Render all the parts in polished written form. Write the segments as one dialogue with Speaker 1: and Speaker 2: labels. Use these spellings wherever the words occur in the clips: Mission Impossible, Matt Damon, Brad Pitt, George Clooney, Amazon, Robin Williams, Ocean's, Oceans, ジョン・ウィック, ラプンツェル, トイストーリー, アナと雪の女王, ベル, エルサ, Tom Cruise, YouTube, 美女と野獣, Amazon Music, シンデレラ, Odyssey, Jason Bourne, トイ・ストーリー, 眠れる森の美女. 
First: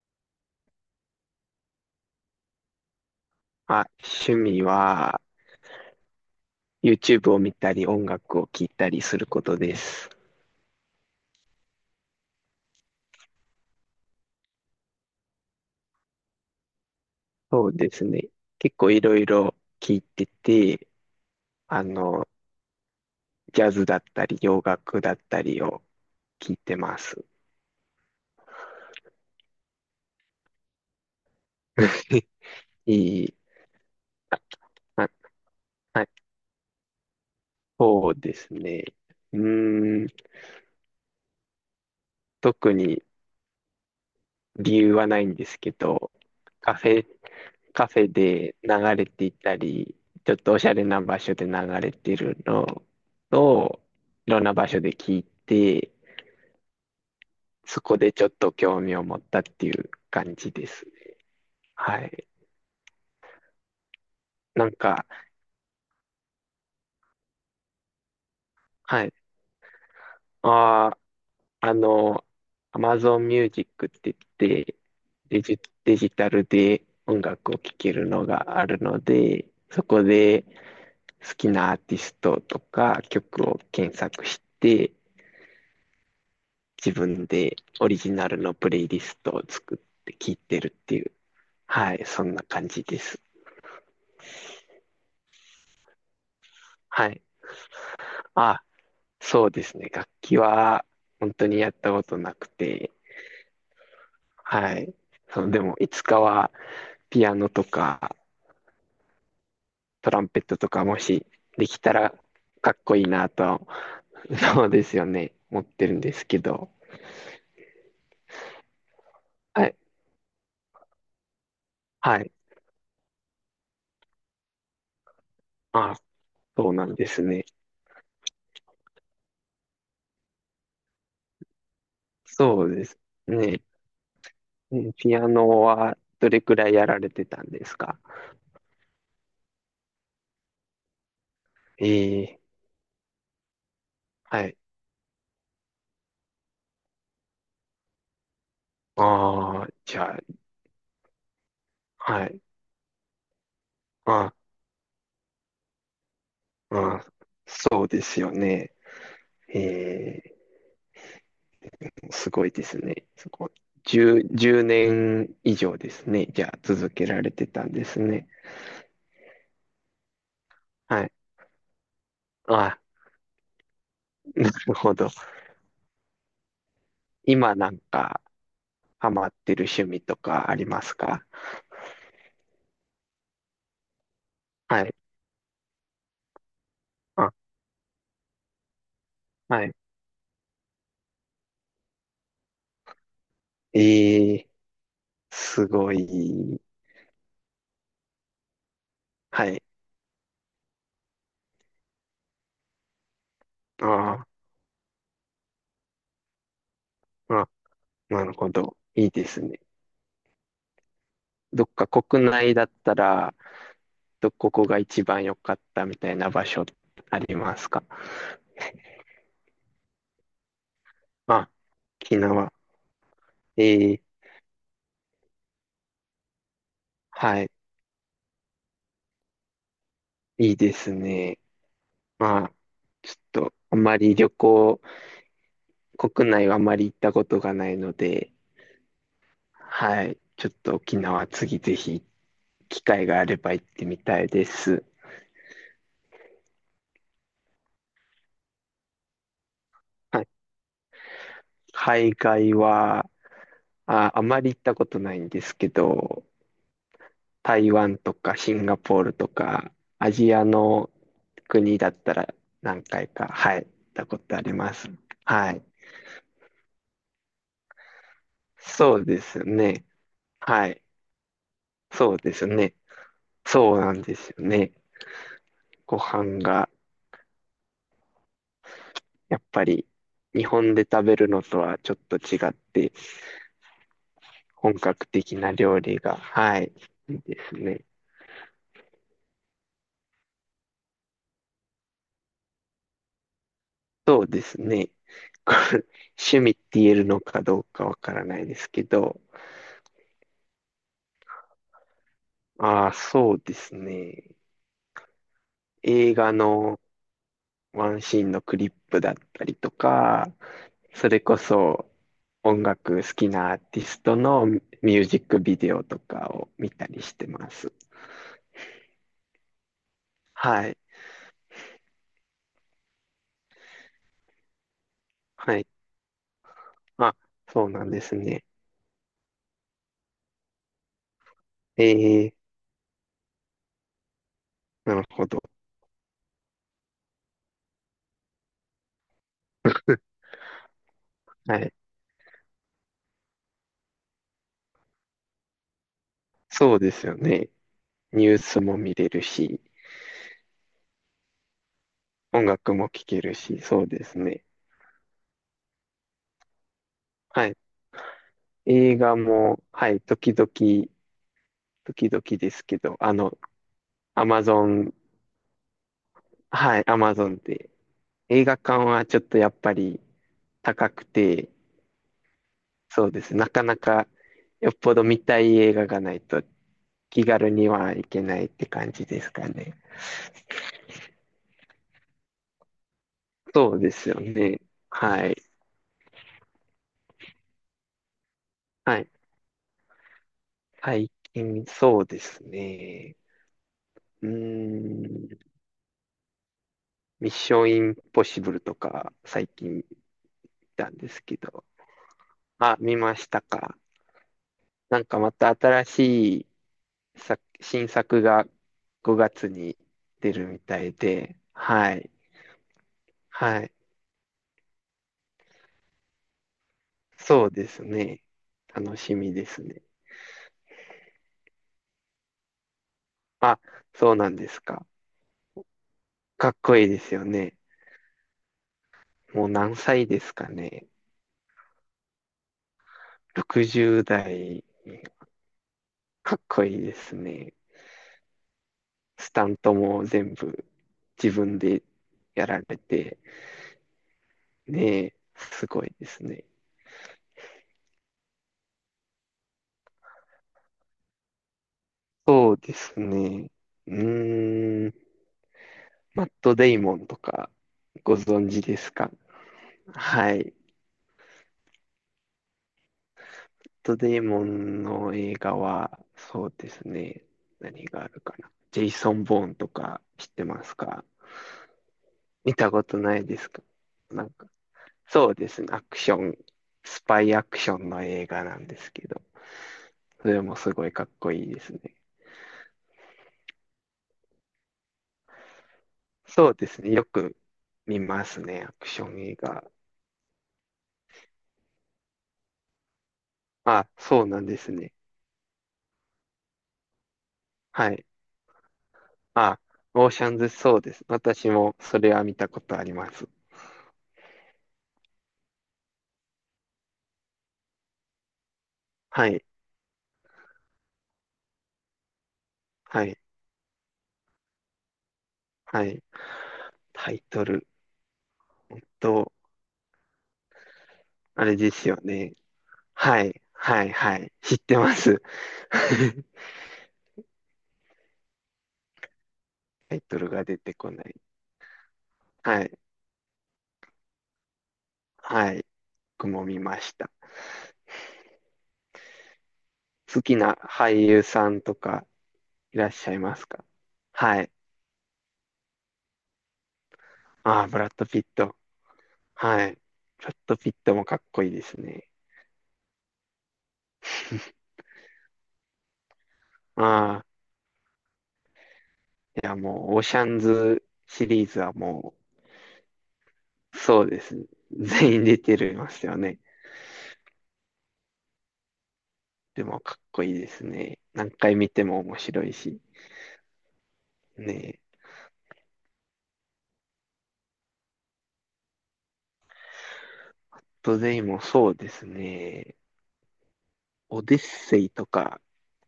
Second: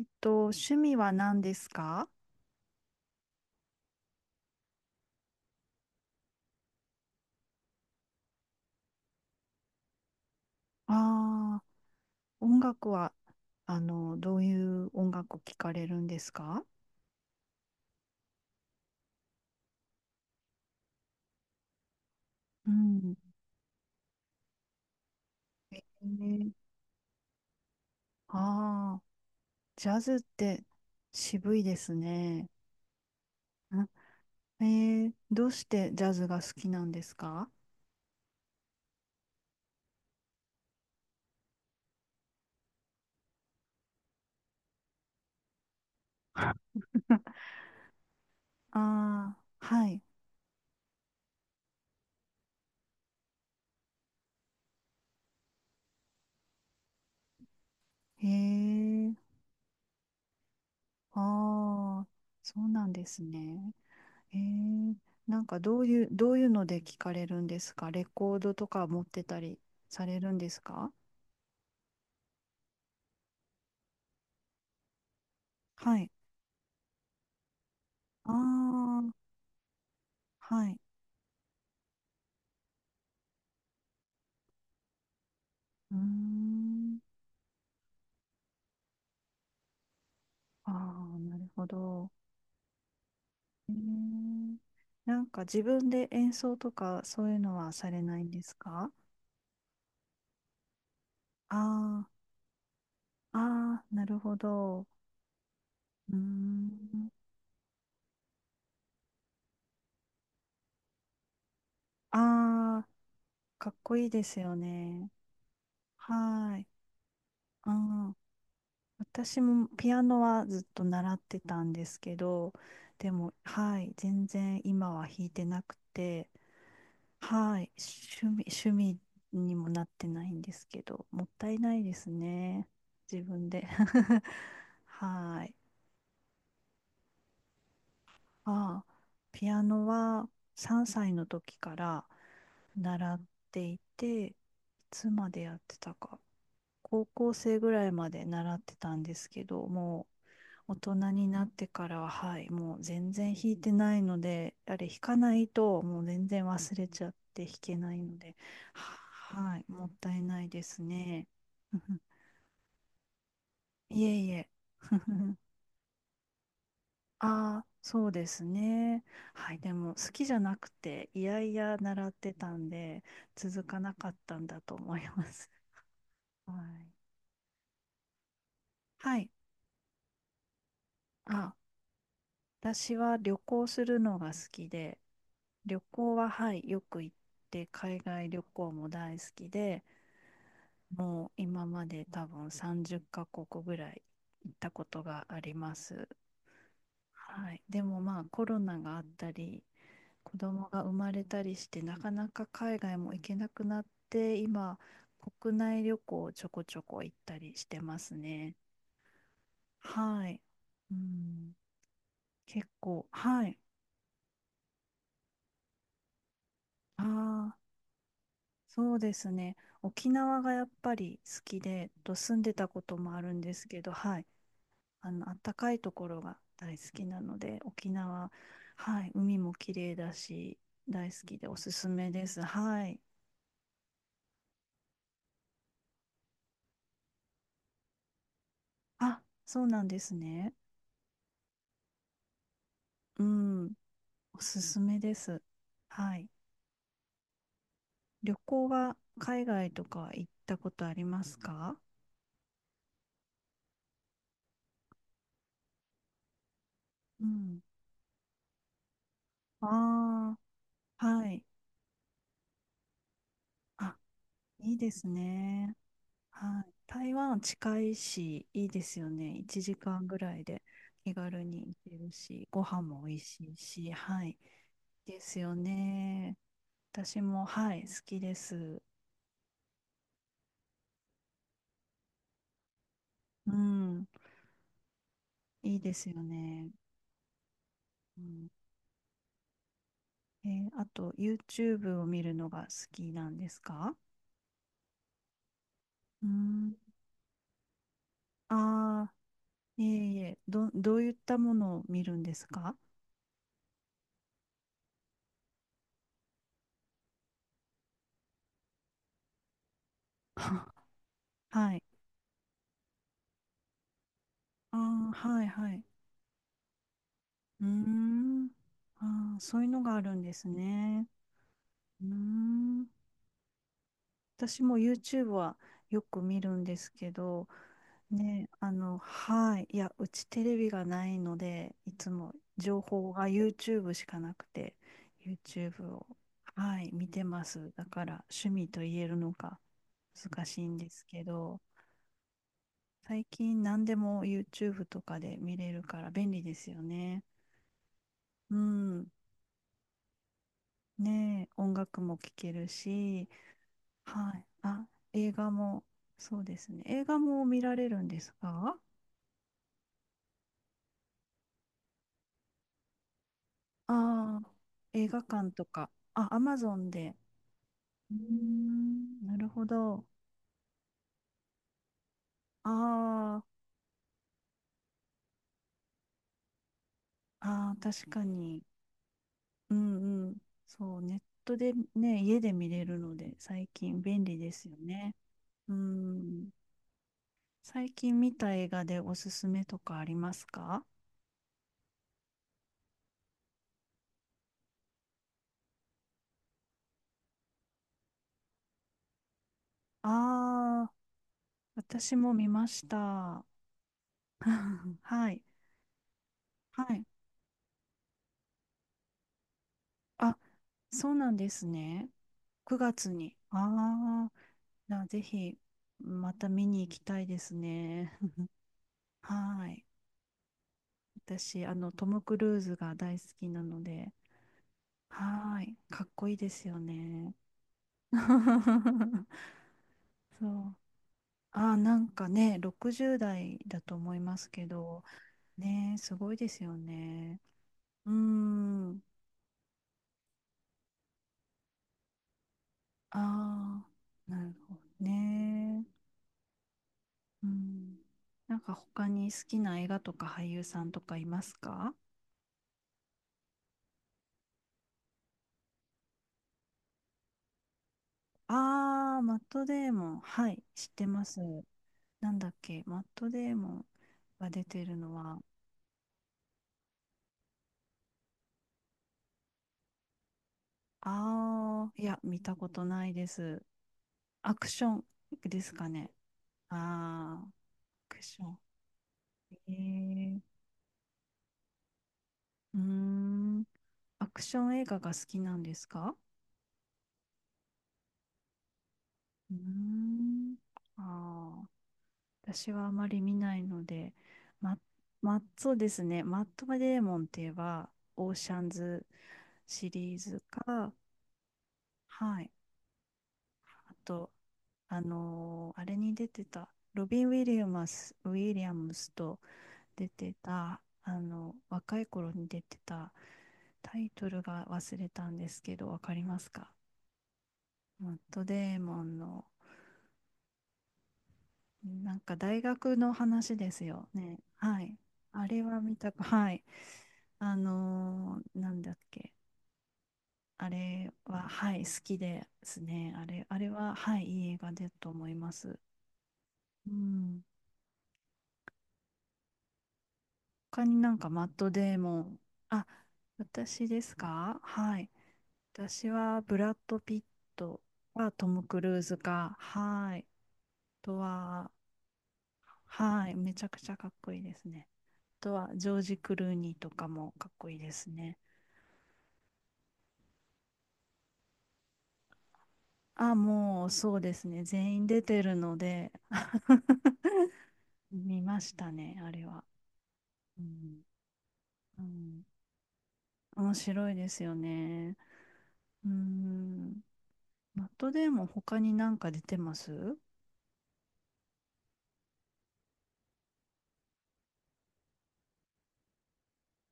Speaker 1: 趣味は何ですか？
Speaker 2: まあ、趣味は YouTube を見たり音楽を聴いたりすることです。
Speaker 1: ああー、音楽は、どういう音楽を聴かれるんですか？
Speaker 2: そうですね。結構いろいろ聴いてて、
Speaker 1: う
Speaker 2: あ
Speaker 1: ん。
Speaker 2: の、ジャズだったり洋楽だった
Speaker 1: ね。
Speaker 2: りを聴いてます。
Speaker 1: ああ。ジャズって渋いですね。ん。
Speaker 2: いい。あ、
Speaker 1: どうしてジャ
Speaker 2: あ
Speaker 1: ズが好きなんで
Speaker 2: はい、
Speaker 1: すか？
Speaker 2: そうですね。うーん。特に理由はないんで
Speaker 1: あ。
Speaker 2: すけど、カフェ、カフェ
Speaker 1: あ
Speaker 2: で
Speaker 1: ー、は
Speaker 2: 流
Speaker 1: い。
Speaker 2: れていたり、ちょっとおしゃれな場所で流れてるのを、いろんな場所で聞いて、
Speaker 1: へ
Speaker 2: そこ
Speaker 1: え。
Speaker 2: でちょっと興味を持ったっていう感じですね。
Speaker 1: ああ、そうなんで
Speaker 2: は
Speaker 1: す
Speaker 2: い。
Speaker 1: ね。へえ。なんか
Speaker 2: なん
Speaker 1: どういう、
Speaker 2: か、
Speaker 1: どういうので聞かれるんですか？レコードとか持ってたりさ
Speaker 2: はい。
Speaker 1: れるんですか？
Speaker 2: ああ、Amazon Music って言って、
Speaker 1: はい。
Speaker 2: デジタルで音楽を聴け
Speaker 1: あ
Speaker 2: るのがあるの
Speaker 1: あ、
Speaker 2: で、
Speaker 1: はい。
Speaker 2: そこで好きなアーティストとか曲を検索し
Speaker 1: う
Speaker 2: て、
Speaker 1: ーん。
Speaker 2: 自分でオリジナルのプレイリストを
Speaker 1: あ
Speaker 2: 作って
Speaker 1: あ、な
Speaker 2: 聴い
Speaker 1: る
Speaker 2: て
Speaker 1: ほ
Speaker 2: るってい
Speaker 1: ど。
Speaker 2: う、はい、そんな感
Speaker 1: え
Speaker 2: じです。
Speaker 1: ー、なんか自分で演奏とかそういうのはされ
Speaker 2: は
Speaker 1: ない
Speaker 2: い。
Speaker 1: んですか？
Speaker 2: あ、そうですね。楽器は
Speaker 1: あ
Speaker 2: 本当にやったことな
Speaker 1: あ、
Speaker 2: く
Speaker 1: ああ、
Speaker 2: て、
Speaker 1: なるほど。
Speaker 2: はい。
Speaker 1: うー
Speaker 2: でも、いつ
Speaker 1: ん。
Speaker 2: かは、ピアノとか、トランペットとか、もしで
Speaker 1: あ
Speaker 2: き
Speaker 1: あ、
Speaker 2: たら、
Speaker 1: か
Speaker 2: か
Speaker 1: っ
Speaker 2: っ
Speaker 1: こ
Speaker 2: こい
Speaker 1: い
Speaker 2: い
Speaker 1: いで
Speaker 2: な
Speaker 1: すよ
Speaker 2: と、
Speaker 1: ね。
Speaker 2: そうですよね、
Speaker 1: はー
Speaker 2: 思
Speaker 1: い。
Speaker 2: ってるんですけ
Speaker 1: う
Speaker 2: ど。
Speaker 1: ん。私もピアノはずっ
Speaker 2: はい。
Speaker 1: と習ってたんですけど、で
Speaker 2: は
Speaker 1: も、
Speaker 2: い。
Speaker 1: はい、全然今は弾いてなくて、
Speaker 2: あ、
Speaker 1: はい。
Speaker 2: そうなんです
Speaker 1: 趣味、
Speaker 2: ね。
Speaker 1: 趣味にもなってないんですけど、もったいないですね。自分で。
Speaker 2: そうですね。
Speaker 1: はい。
Speaker 2: うん、ピアノは、どれくらいやられてたんです
Speaker 1: ああ、
Speaker 2: か？
Speaker 1: ピアノは3歳の時から習っ
Speaker 2: ええ、
Speaker 1: ていて、いつまで
Speaker 2: は
Speaker 1: やっ
Speaker 2: い。
Speaker 1: てたか。高校生ぐらいまで習ってたんですけど、も
Speaker 2: ああ、
Speaker 1: う大人
Speaker 2: じゃあ、
Speaker 1: になってからは、はい、もう全
Speaker 2: は
Speaker 1: 然
Speaker 2: い。
Speaker 1: 弾いてないので、あれ弾か
Speaker 2: あ、
Speaker 1: ないともう全然忘れちゃって弾けない
Speaker 2: あ、
Speaker 1: ので、
Speaker 2: そう
Speaker 1: は、
Speaker 2: ですよ
Speaker 1: はい、
Speaker 2: ね。
Speaker 1: もったいない
Speaker 2: え
Speaker 1: ですね。
Speaker 2: え、 すごいです
Speaker 1: い
Speaker 2: ね。
Speaker 1: えい
Speaker 2: そ
Speaker 1: え。
Speaker 2: こ、10年以上ですね。じゃ
Speaker 1: あ
Speaker 2: あ、
Speaker 1: あ、
Speaker 2: 続
Speaker 1: そ
Speaker 2: け
Speaker 1: う
Speaker 2: ら
Speaker 1: で
Speaker 2: れ
Speaker 1: す
Speaker 2: てたんです
Speaker 1: ね。
Speaker 2: ね。
Speaker 1: はい、でも好きじゃなくて、いやいや
Speaker 2: は
Speaker 1: 習っ
Speaker 2: い。
Speaker 1: てたんで、続か
Speaker 2: あ、
Speaker 1: なかったんだと思います。
Speaker 2: なるほど。
Speaker 1: はい。
Speaker 2: 今なん
Speaker 1: は
Speaker 2: か、
Speaker 1: い。
Speaker 2: ハマってる趣味と
Speaker 1: あ。
Speaker 2: かありますか？
Speaker 1: 私は旅行するのが好きで、旅
Speaker 2: はい。
Speaker 1: 行は、はい、よく行って、海外
Speaker 2: あ、
Speaker 1: 旅行も大好きで、
Speaker 2: はい。
Speaker 1: もう今まで多分30カ国ぐらい行ったことが
Speaker 2: え
Speaker 1: あ
Speaker 2: え、
Speaker 1: ります。
Speaker 2: すご
Speaker 1: はい、
Speaker 2: い。
Speaker 1: でもまあコロナがあったり、子
Speaker 2: はい。
Speaker 1: 供が生まれたりして、なかなか海外も行けなくなって、今、
Speaker 2: あ
Speaker 1: 国内旅行をちょこちょこ行ったりしてます
Speaker 2: ーあ、
Speaker 1: ね。
Speaker 2: なるほど。いい
Speaker 1: は
Speaker 2: で
Speaker 1: い。
Speaker 2: すね。
Speaker 1: うん、
Speaker 2: ど
Speaker 1: 結
Speaker 2: っか
Speaker 1: 構、
Speaker 2: 国
Speaker 1: は
Speaker 2: 内
Speaker 1: い。
Speaker 2: だったら、ここが一番良かったみたいな場
Speaker 1: あ、
Speaker 2: 所ありますか？
Speaker 1: そうですね。沖縄がやっぱり好きで、住ん
Speaker 2: あ、
Speaker 1: でたこともあ
Speaker 2: 沖
Speaker 1: るんで
Speaker 2: 縄。
Speaker 1: すけど、はい。
Speaker 2: ええ、
Speaker 1: 暖かいところが大好きなので、沖縄、
Speaker 2: はい。
Speaker 1: はい。海も綺麗だし、大好きでお
Speaker 2: いい
Speaker 1: す
Speaker 2: で
Speaker 1: す
Speaker 2: す
Speaker 1: めです。
Speaker 2: ね。
Speaker 1: はい。
Speaker 2: まあ、ちょっと、あまり旅行、国内はあまり行ったことがないの
Speaker 1: あ、
Speaker 2: で、
Speaker 1: そうなんですね。
Speaker 2: はい。ちょっと沖縄次ぜひ、
Speaker 1: うん。
Speaker 2: 機会があれ
Speaker 1: お
Speaker 2: ば
Speaker 1: す
Speaker 2: 行っ
Speaker 1: す
Speaker 2: て
Speaker 1: め
Speaker 2: み
Speaker 1: で
Speaker 2: たい
Speaker 1: す。
Speaker 2: です。
Speaker 1: はい。旅行は海外とか行ったことありま
Speaker 2: はい。
Speaker 1: すか？
Speaker 2: 海外は、あまり行ったことないんですけ
Speaker 1: う
Speaker 2: ど、
Speaker 1: ん。
Speaker 2: 台湾とかシンガポールと
Speaker 1: あ
Speaker 2: か、
Speaker 1: あ、
Speaker 2: ア
Speaker 1: は
Speaker 2: ジ
Speaker 1: い。
Speaker 2: アの国だったら何
Speaker 1: あ、
Speaker 2: 回か、はい、行っ
Speaker 1: いいです
Speaker 2: たことあり
Speaker 1: ね。
Speaker 2: ます。は
Speaker 1: は
Speaker 2: い。
Speaker 1: い、台湾近いし、いいですよね。1時
Speaker 2: そ
Speaker 1: 間
Speaker 2: う
Speaker 1: ぐ
Speaker 2: で
Speaker 1: ら
Speaker 2: す
Speaker 1: いで
Speaker 2: ね。
Speaker 1: 気軽
Speaker 2: は
Speaker 1: に
Speaker 2: い。
Speaker 1: 行けるし、ご飯も美
Speaker 2: そ
Speaker 1: 味
Speaker 2: うで
Speaker 1: し
Speaker 2: す
Speaker 1: い
Speaker 2: ね。
Speaker 1: し、はい、
Speaker 2: そうなんで
Speaker 1: で
Speaker 2: す
Speaker 1: す
Speaker 2: よ
Speaker 1: よ
Speaker 2: ね。
Speaker 1: ね。
Speaker 2: ご
Speaker 1: 私
Speaker 2: 飯
Speaker 1: も、
Speaker 2: が
Speaker 1: はい、好きです。
Speaker 2: やっぱり日本で食べるのとはちょっと違
Speaker 1: う
Speaker 2: って
Speaker 1: ん、い
Speaker 2: 本
Speaker 1: いで
Speaker 2: 格
Speaker 1: すよ
Speaker 2: 的な
Speaker 1: ね。
Speaker 2: 料理が、はい、い
Speaker 1: う
Speaker 2: いで
Speaker 1: ん、
Speaker 2: すね。
Speaker 1: あと、YouTube を見るのが好きなんですか？
Speaker 2: そうですね。
Speaker 1: う
Speaker 2: こ
Speaker 1: ん。
Speaker 2: れ趣味って言えるのかどうかわ
Speaker 1: ああ、
Speaker 2: からないです
Speaker 1: い
Speaker 2: け
Speaker 1: えい
Speaker 2: ど、
Speaker 1: え、どういったものを見るんですか？
Speaker 2: ああ、そうですね。映画のワンシーンのクリップだったりと か、
Speaker 1: はい。
Speaker 2: それこそ音楽好きなアーティス
Speaker 1: ああ、
Speaker 2: ト
Speaker 1: はい、
Speaker 2: のミ
Speaker 1: はい。
Speaker 2: ュージックビデオとかを
Speaker 1: うー
Speaker 2: 見たりして
Speaker 1: ん。
Speaker 2: ます。
Speaker 1: ああ、そういうのがあるんですね。
Speaker 2: はい。
Speaker 1: うーん。私も YouTube はよく見る
Speaker 2: は
Speaker 1: ん
Speaker 2: い。
Speaker 1: ですけど、
Speaker 2: あ、
Speaker 1: ね、
Speaker 2: そうなんですね。
Speaker 1: はい。いや、うちテレビがないので、いつも情
Speaker 2: え
Speaker 1: 報が
Speaker 2: え、
Speaker 1: YouTube しかなくて、YouTube
Speaker 2: な
Speaker 1: を、
Speaker 2: るほど。
Speaker 1: はい、見てます。だから趣味と言えるのか難しいんですけど、
Speaker 2: はい。
Speaker 1: 最近何でも YouTube とかで見れるから便利ですよね。
Speaker 2: そうですよね。
Speaker 1: うん。
Speaker 2: ニュースも見れるし、
Speaker 1: ねえ、音楽も聴けるし、
Speaker 2: 音楽も聴け
Speaker 1: は
Speaker 2: る
Speaker 1: い。
Speaker 2: し、
Speaker 1: あ、
Speaker 2: そうです
Speaker 1: 映
Speaker 2: ね。
Speaker 1: 画も、そうですね。映画も見られるんです
Speaker 2: はい。
Speaker 1: か？
Speaker 2: 映画も、はい、時々ですけど、
Speaker 1: ああ、映画
Speaker 2: アマ
Speaker 1: 館と
Speaker 2: ゾ
Speaker 1: か。
Speaker 2: ン、
Speaker 1: あ、アマゾンで。
Speaker 2: はい、ア
Speaker 1: うー
Speaker 2: マゾンで。
Speaker 1: ん、なる
Speaker 2: 映画
Speaker 1: ほ
Speaker 2: 館
Speaker 1: ど。
Speaker 2: はちょっとやっぱり高くて、
Speaker 1: ああ、
Speaker 2: そうです。なかなかよっぽど見たい映画がないと
Speaker 1: ああ、確か
Speaker 2: 気軽
Speaker 1: に。
Speaker 2: にはいけないって
Speaker 1: う
Speaker 2: 感じで
Speaker 1: んう
Speaker 2: す
Speaker 1: ん。
Speaker 2: かね。
Speaker 1: そう、ネットでね、家で見れるので、最近便利です
Speaker 2: そ
Speaker 1: よ
Speaker 2: うです
Speaker 1: ね。
Speaker 2: よね。
Speaker 1: う
Speaker 2: は
Speaker 1: ん。
Speaker 2: い。
Speaker 1: 最近見た映画でおすすめとか
Speaker 2: は
Speaker 1: あ
Speaker 2: い。
Speaker 1: りますか？
Speaker 2: 最近、そうですね。うーん。ミッションインポッシブルとか、最近
Speaker 1: あ
Speaker 2: 見
Speaker 1: あー、
Speaker 2: たんで
Speaker 1: 私
Speaker 2: す
Speaker 1: も
Speaker 2: け
Speaker 1: 見ま
Speaker 2: ど。
Speaker 1: した。
Speaker 2: 見ましたか？
Speaker 1: はい。
Speaker 2: なんかまた新
Speaker 1: はい。
Speaker 2: しい新作が5
Speaker 1: あ、
Speaker 2: 月に
Speaker 1: そうな
Speaker 2: 出
Speaker 1: んで
Speaker 2: るみ
Speaker 1: す
Speaker 2: たい
Speaker 1: ね。
Speaker 2: で。
Speaker 1: 9
Speaker 2: は
Speaker 1: 月
Speaker 2: い。
Speaker 1: に。ああ、
Speaker 2: はい。
Speaker 1: な、ぜひ、また見に行きたいですね。
Speaker 2: そうです ね。
Speaker 1: はい。
Speaker 2: 楽しみですね。
Speaker 1: 私、トム・クルーズが大好きなので、
Speaker 2: あ、そうなんで
Speaker 1: は
Speaker 2: す
Speaker 1: い。
Speaker 2: か？
Speaker 1: かっこいいですよね。
Speaker 2: かっこいいですよね。
Speaker 1: そ
Speaker 2: もう
Speaker 1: う。
Speaker 2: 何歳ですか
Speaker 1: ああ、
Speaker 2: ね。
Speaker 1: なんかね、60代だと思いますけど、
Speaker 2: 60代、
Speaker 1: ね、すごいですよ
Speaker 2: か
Speaker 1: ね。
Speaker 2: っこいいで
Speaker 1: うー
Speaker 2: すね。
Speaker 1: ん。
Speaker 2: スタントも全部自分でやられ
Speaker 1: あ
Speaker 2: て、
Speaker 1: あ、なるほどね。
Speaker 2: ねえ、すごいです
Speaker 1: う
Speaker 2: ね。
Speaker 1: ん、なんか他に好きな映画とか俳優さんとかいますか？
Speaker 2: そうですね。うーん、マット・デイモンとか
Speaker 1: ああ
Speaker 2: ご
Speaker 1: ー、マッ
Speaker 2: 存
Speaker 1: ト
Speaker 2: 知で
Speaker 1: デー
Speaker 2: す
Speaker 1: モ
Speaker 2: か？
Speaker 1: ン。はい、知ってま
Speaker 2: は
Speaker 1: す。
Speaker 2: い。マッ
Speaker 1: なんだっけ、マットデーモンが出てる
Speaker 2: ト・
Speaker 1: の
Speaker 2: デイ
Speaker 1: は、
Speaker 2: モンの映画は、そうですね。何があるかな。ジェイソン・ボーンとか知ってます
Speaker 1: ああ、い
Speaker 2: か？
Speaker 1: や、見たことないで
Speaker 2: 見
Speaker 1: す。
Speaker 2: たことないです
Speaker 1: ア
Speaker 2: か？
Speaker 1: クション
Speaker 2: なんか、
Speaker 1: ですかね。
Speaker 2: そうですね。アクショ
Speaker 1: あ
Speaker 2: ン、
Speaker 1: あ、ア
Speaker 2: ス
Speaker 1: ク
Speaker 2: パイ
Speaker 1: ショ
Speaker 2: ア
Speaker 1: ン。
Speaker 2: クションの映画なん
Speaker 1: え
Speaker 2: ですけど、
Speaker 1: ー、
Speaker 2: それもすごいかっこいいです
Speaker 1: うー
Speaker 2: ね。
Speaker 1: ん、アクション映画が好きなんですか？
Speaker 2: そうですね。よく見ます
Speaker 1: うー
Speaker 2: ね。アクション映
Speaker 1: ん、
Speaker 2: 画。
Speaker 1: ああ。私はあまり見ないので、ま、
Speaker 2: そう
Speaker 1: ま、
Speaker 2: なんで
Speaker 1: そ
Speaker 2: す
Speaker 1: うで
Speaker 2: ね。
Speaker 1: すね。マット・デーモンって言えば、オーシャン
Speaker 2: は
Speaker 1: ズ
Speaker 2: い。
Speaker 1: シリーズ
Speaker 2: あ、
Speaker 1: か、
Speaker 2: オーシャンズ、そうです。
Speaker 1: はい。
Speaker 2: 私もそれは見たことあ
Speaker 1: あ
Speaker 2: りま
Speaker 1: と、
Speaker 2: す。
Speaker 1: あれに出てた、ロビン・ウィリアムスと出
Speaker 2: は
Speaker 1: て
Speaker 2: い。
Speaker 1: た、若い頃に出てた、タ
Speaker 2: は
Speaker 1: イ
Speaker 2: い。
Speaker 1: トルが忘れたんですけど、わかりますか？
Speaker 2: はい。
Speaker 1: マ
Speaker 2: タ
Speaker 1: ッ
Speaker 2: イ
Speaker 1: ト・
Speaker 2: トル
Speaker 1: デーモンの
Speaker 2: と、
Speaker 1: なんか
Speaker 2: あれ
Speaker 1: 大
Speaker 2: です
Speaker 1: 学
Speaker 2: よ
Speaker 1: の
Speaker 2: ね。
Speaker 1: 話ですよ
Speaker 2: は
Speaker 1: ね。
Speaker 2: い。
Speaker 1: は
Speaker 2: はい。
Speaker 1: い。
Speaker 2: はい。
Speaker 1: あ
Speaker 2: 知っ
Speaker 1: れは
Speaker 2: て
Speaker 1: 見
Speaker 2: ま
Speaker 1: たく、
Speaker 2: す。
Speaker 1: はい。なんだっけ。あ
Speaker 2: タイ
Speaker 1: れ
Speaker 2: トルが
Speaker 1: は、
Speaker 2: 出
Speaker 1: は
Speaker 2: て
Speaker 1: い、好
Speaker 2: こない。
Speaker 1: きですね。あれ、あ
Speaker 2: は
Speaker 1: れ
Speaker 2: い。
Speaker 1: は、はい、いい映画だと思います。
Speaker 2: はい。
Speaker 1: う
Speaker 2: 僕
Speaker 1: ん。
Speaker 2: も見ました。
Speaker 1: 他になん
Speaker 2: 好
Speaker 1: か
Speaker 2: き
Speaker 1: マッ
Speaker 2: な
Speaker 1: トデー
Speaker 2: 俳
Speaker 1: モ
Speaker 2: 優
Speaker 1: ン。
Speaker 2: さんと
Speaker 1: あ、
Speaker 2: かい
Speaker 1: 私
Speaker 2: らっ
Speaker 1: で
Speaker 2: し
Speaker 1: す
Speaker 2: ゃいます
Speaker 1: か？
Speaker 2: か？
Speaker 1: はい。
Speaker 2: はい。
Speaker 1: 私はブラッド・ピットかトム・
Speaker 2: ああ、ブ
Speaker 1: ク
Speaker 2: ラッ
Speaker 1: ルー
Speaker 2: ド・
Speaker 1: ズ
Speaker 2: ピッ
Speaker 1: か、
Speaker 2: ト。
Speaker 1: はい。
Speaker 2: はい。
Speaker 1: あと
Speaker 2: ブラッド・
Speaker 1: は、
Speaker 2: ピットもかっこいいですね。
Speaker 1: はい、めちゃくちゃかっこいいですね。あとは、ジョージ・クルーニーとかもかっこいいです
Speaker 2: ああ、
Speaker 1: ね。
Speaker 2: いやもう、オーシャンズシリーズはも
Speaker 1: あ、もうそうですね。
Speaker 2: う、
Speaker 1: 全員
Speaker 2: そう
Speaker 1: 出
Speaker 2: です
Speaker 1: て
Speaker 2: ね。
Speaker 1: る ので、
Speaker 2: 全員出てるます よね。
Speaker 1: 見ましたね、あれは。う
Speaker 2: でもか
Speaker 1: ん、
Speaker 2: っこいいです
Speaker 1: う
Speaker 2: ね。何
Speaker 1: ん、
Speaker 2: 回見ても面白い
Speaker 1: 面
Speaker 2: し。
Speaker 1: 白いですよね。
Speaker 2: ねえ。
Speaker 1: うん。マットデーモン他になんか出てます？
Speaker 2: トデイもそうですね。オデッセイとか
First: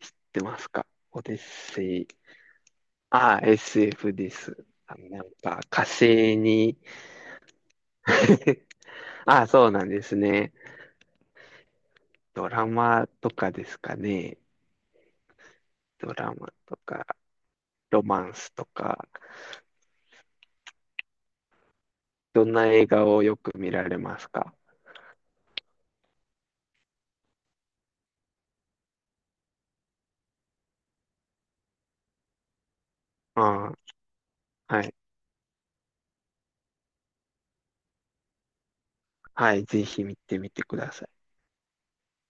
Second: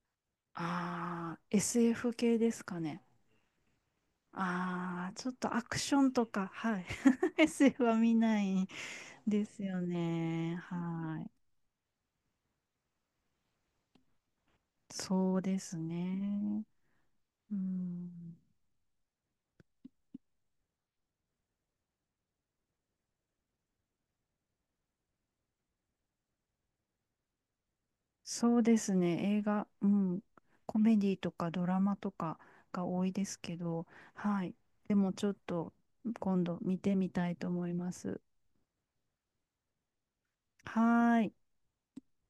Speaker 2: 知ってますか？オデッ
Speaker 1: ああー、
Speaker 2: セイ。
Speaker 1: SF 系ですかね。
Speaker 2: ああ、SF です。
Speaker 1: ああ、
Speaker 2: な
Speaker 1: ちょ
Speaker 2: ん
Speaker 1: っと
Speaker 2: か
Speaker 1: アク
Speaker 2: 火
Speaker 1: ションと
Speaker 2: 星
Speaker 1: か、
Speaker 2: に
Speaker 1: はい。SF は見な い
Speaker 2: あ
Speaker 1: で
Speaker 2: あ、
Speaker 1: す
Speaker 2: そう
Speaker 1: よ
Speaker 2: なんですね。
Speaker 1: ね。はい。
Speaker 2: ドラマとかですかね。
Speaker 1: そうです
Speaker 2: ドラマ
Speaker 1: ね。
Speaker 2: とか、
Speaker 1: う
Speaker 2: ロマン
Speaker 1: ん。
Speaker 2: スとか、どんな映画をよく見られますか？
Speaker 1: そうですね、映画、うん、コメディとかドラマとかが多いですけ
Speaker 2: あ
Speaker 1: ど、はい、
Speaker 2: あ、はい。
Speaker 1: でもちょっと今度見てみたいと思います。
Speaker 2: はい、ぜひ見てみてください。
Speaker 1: はーい。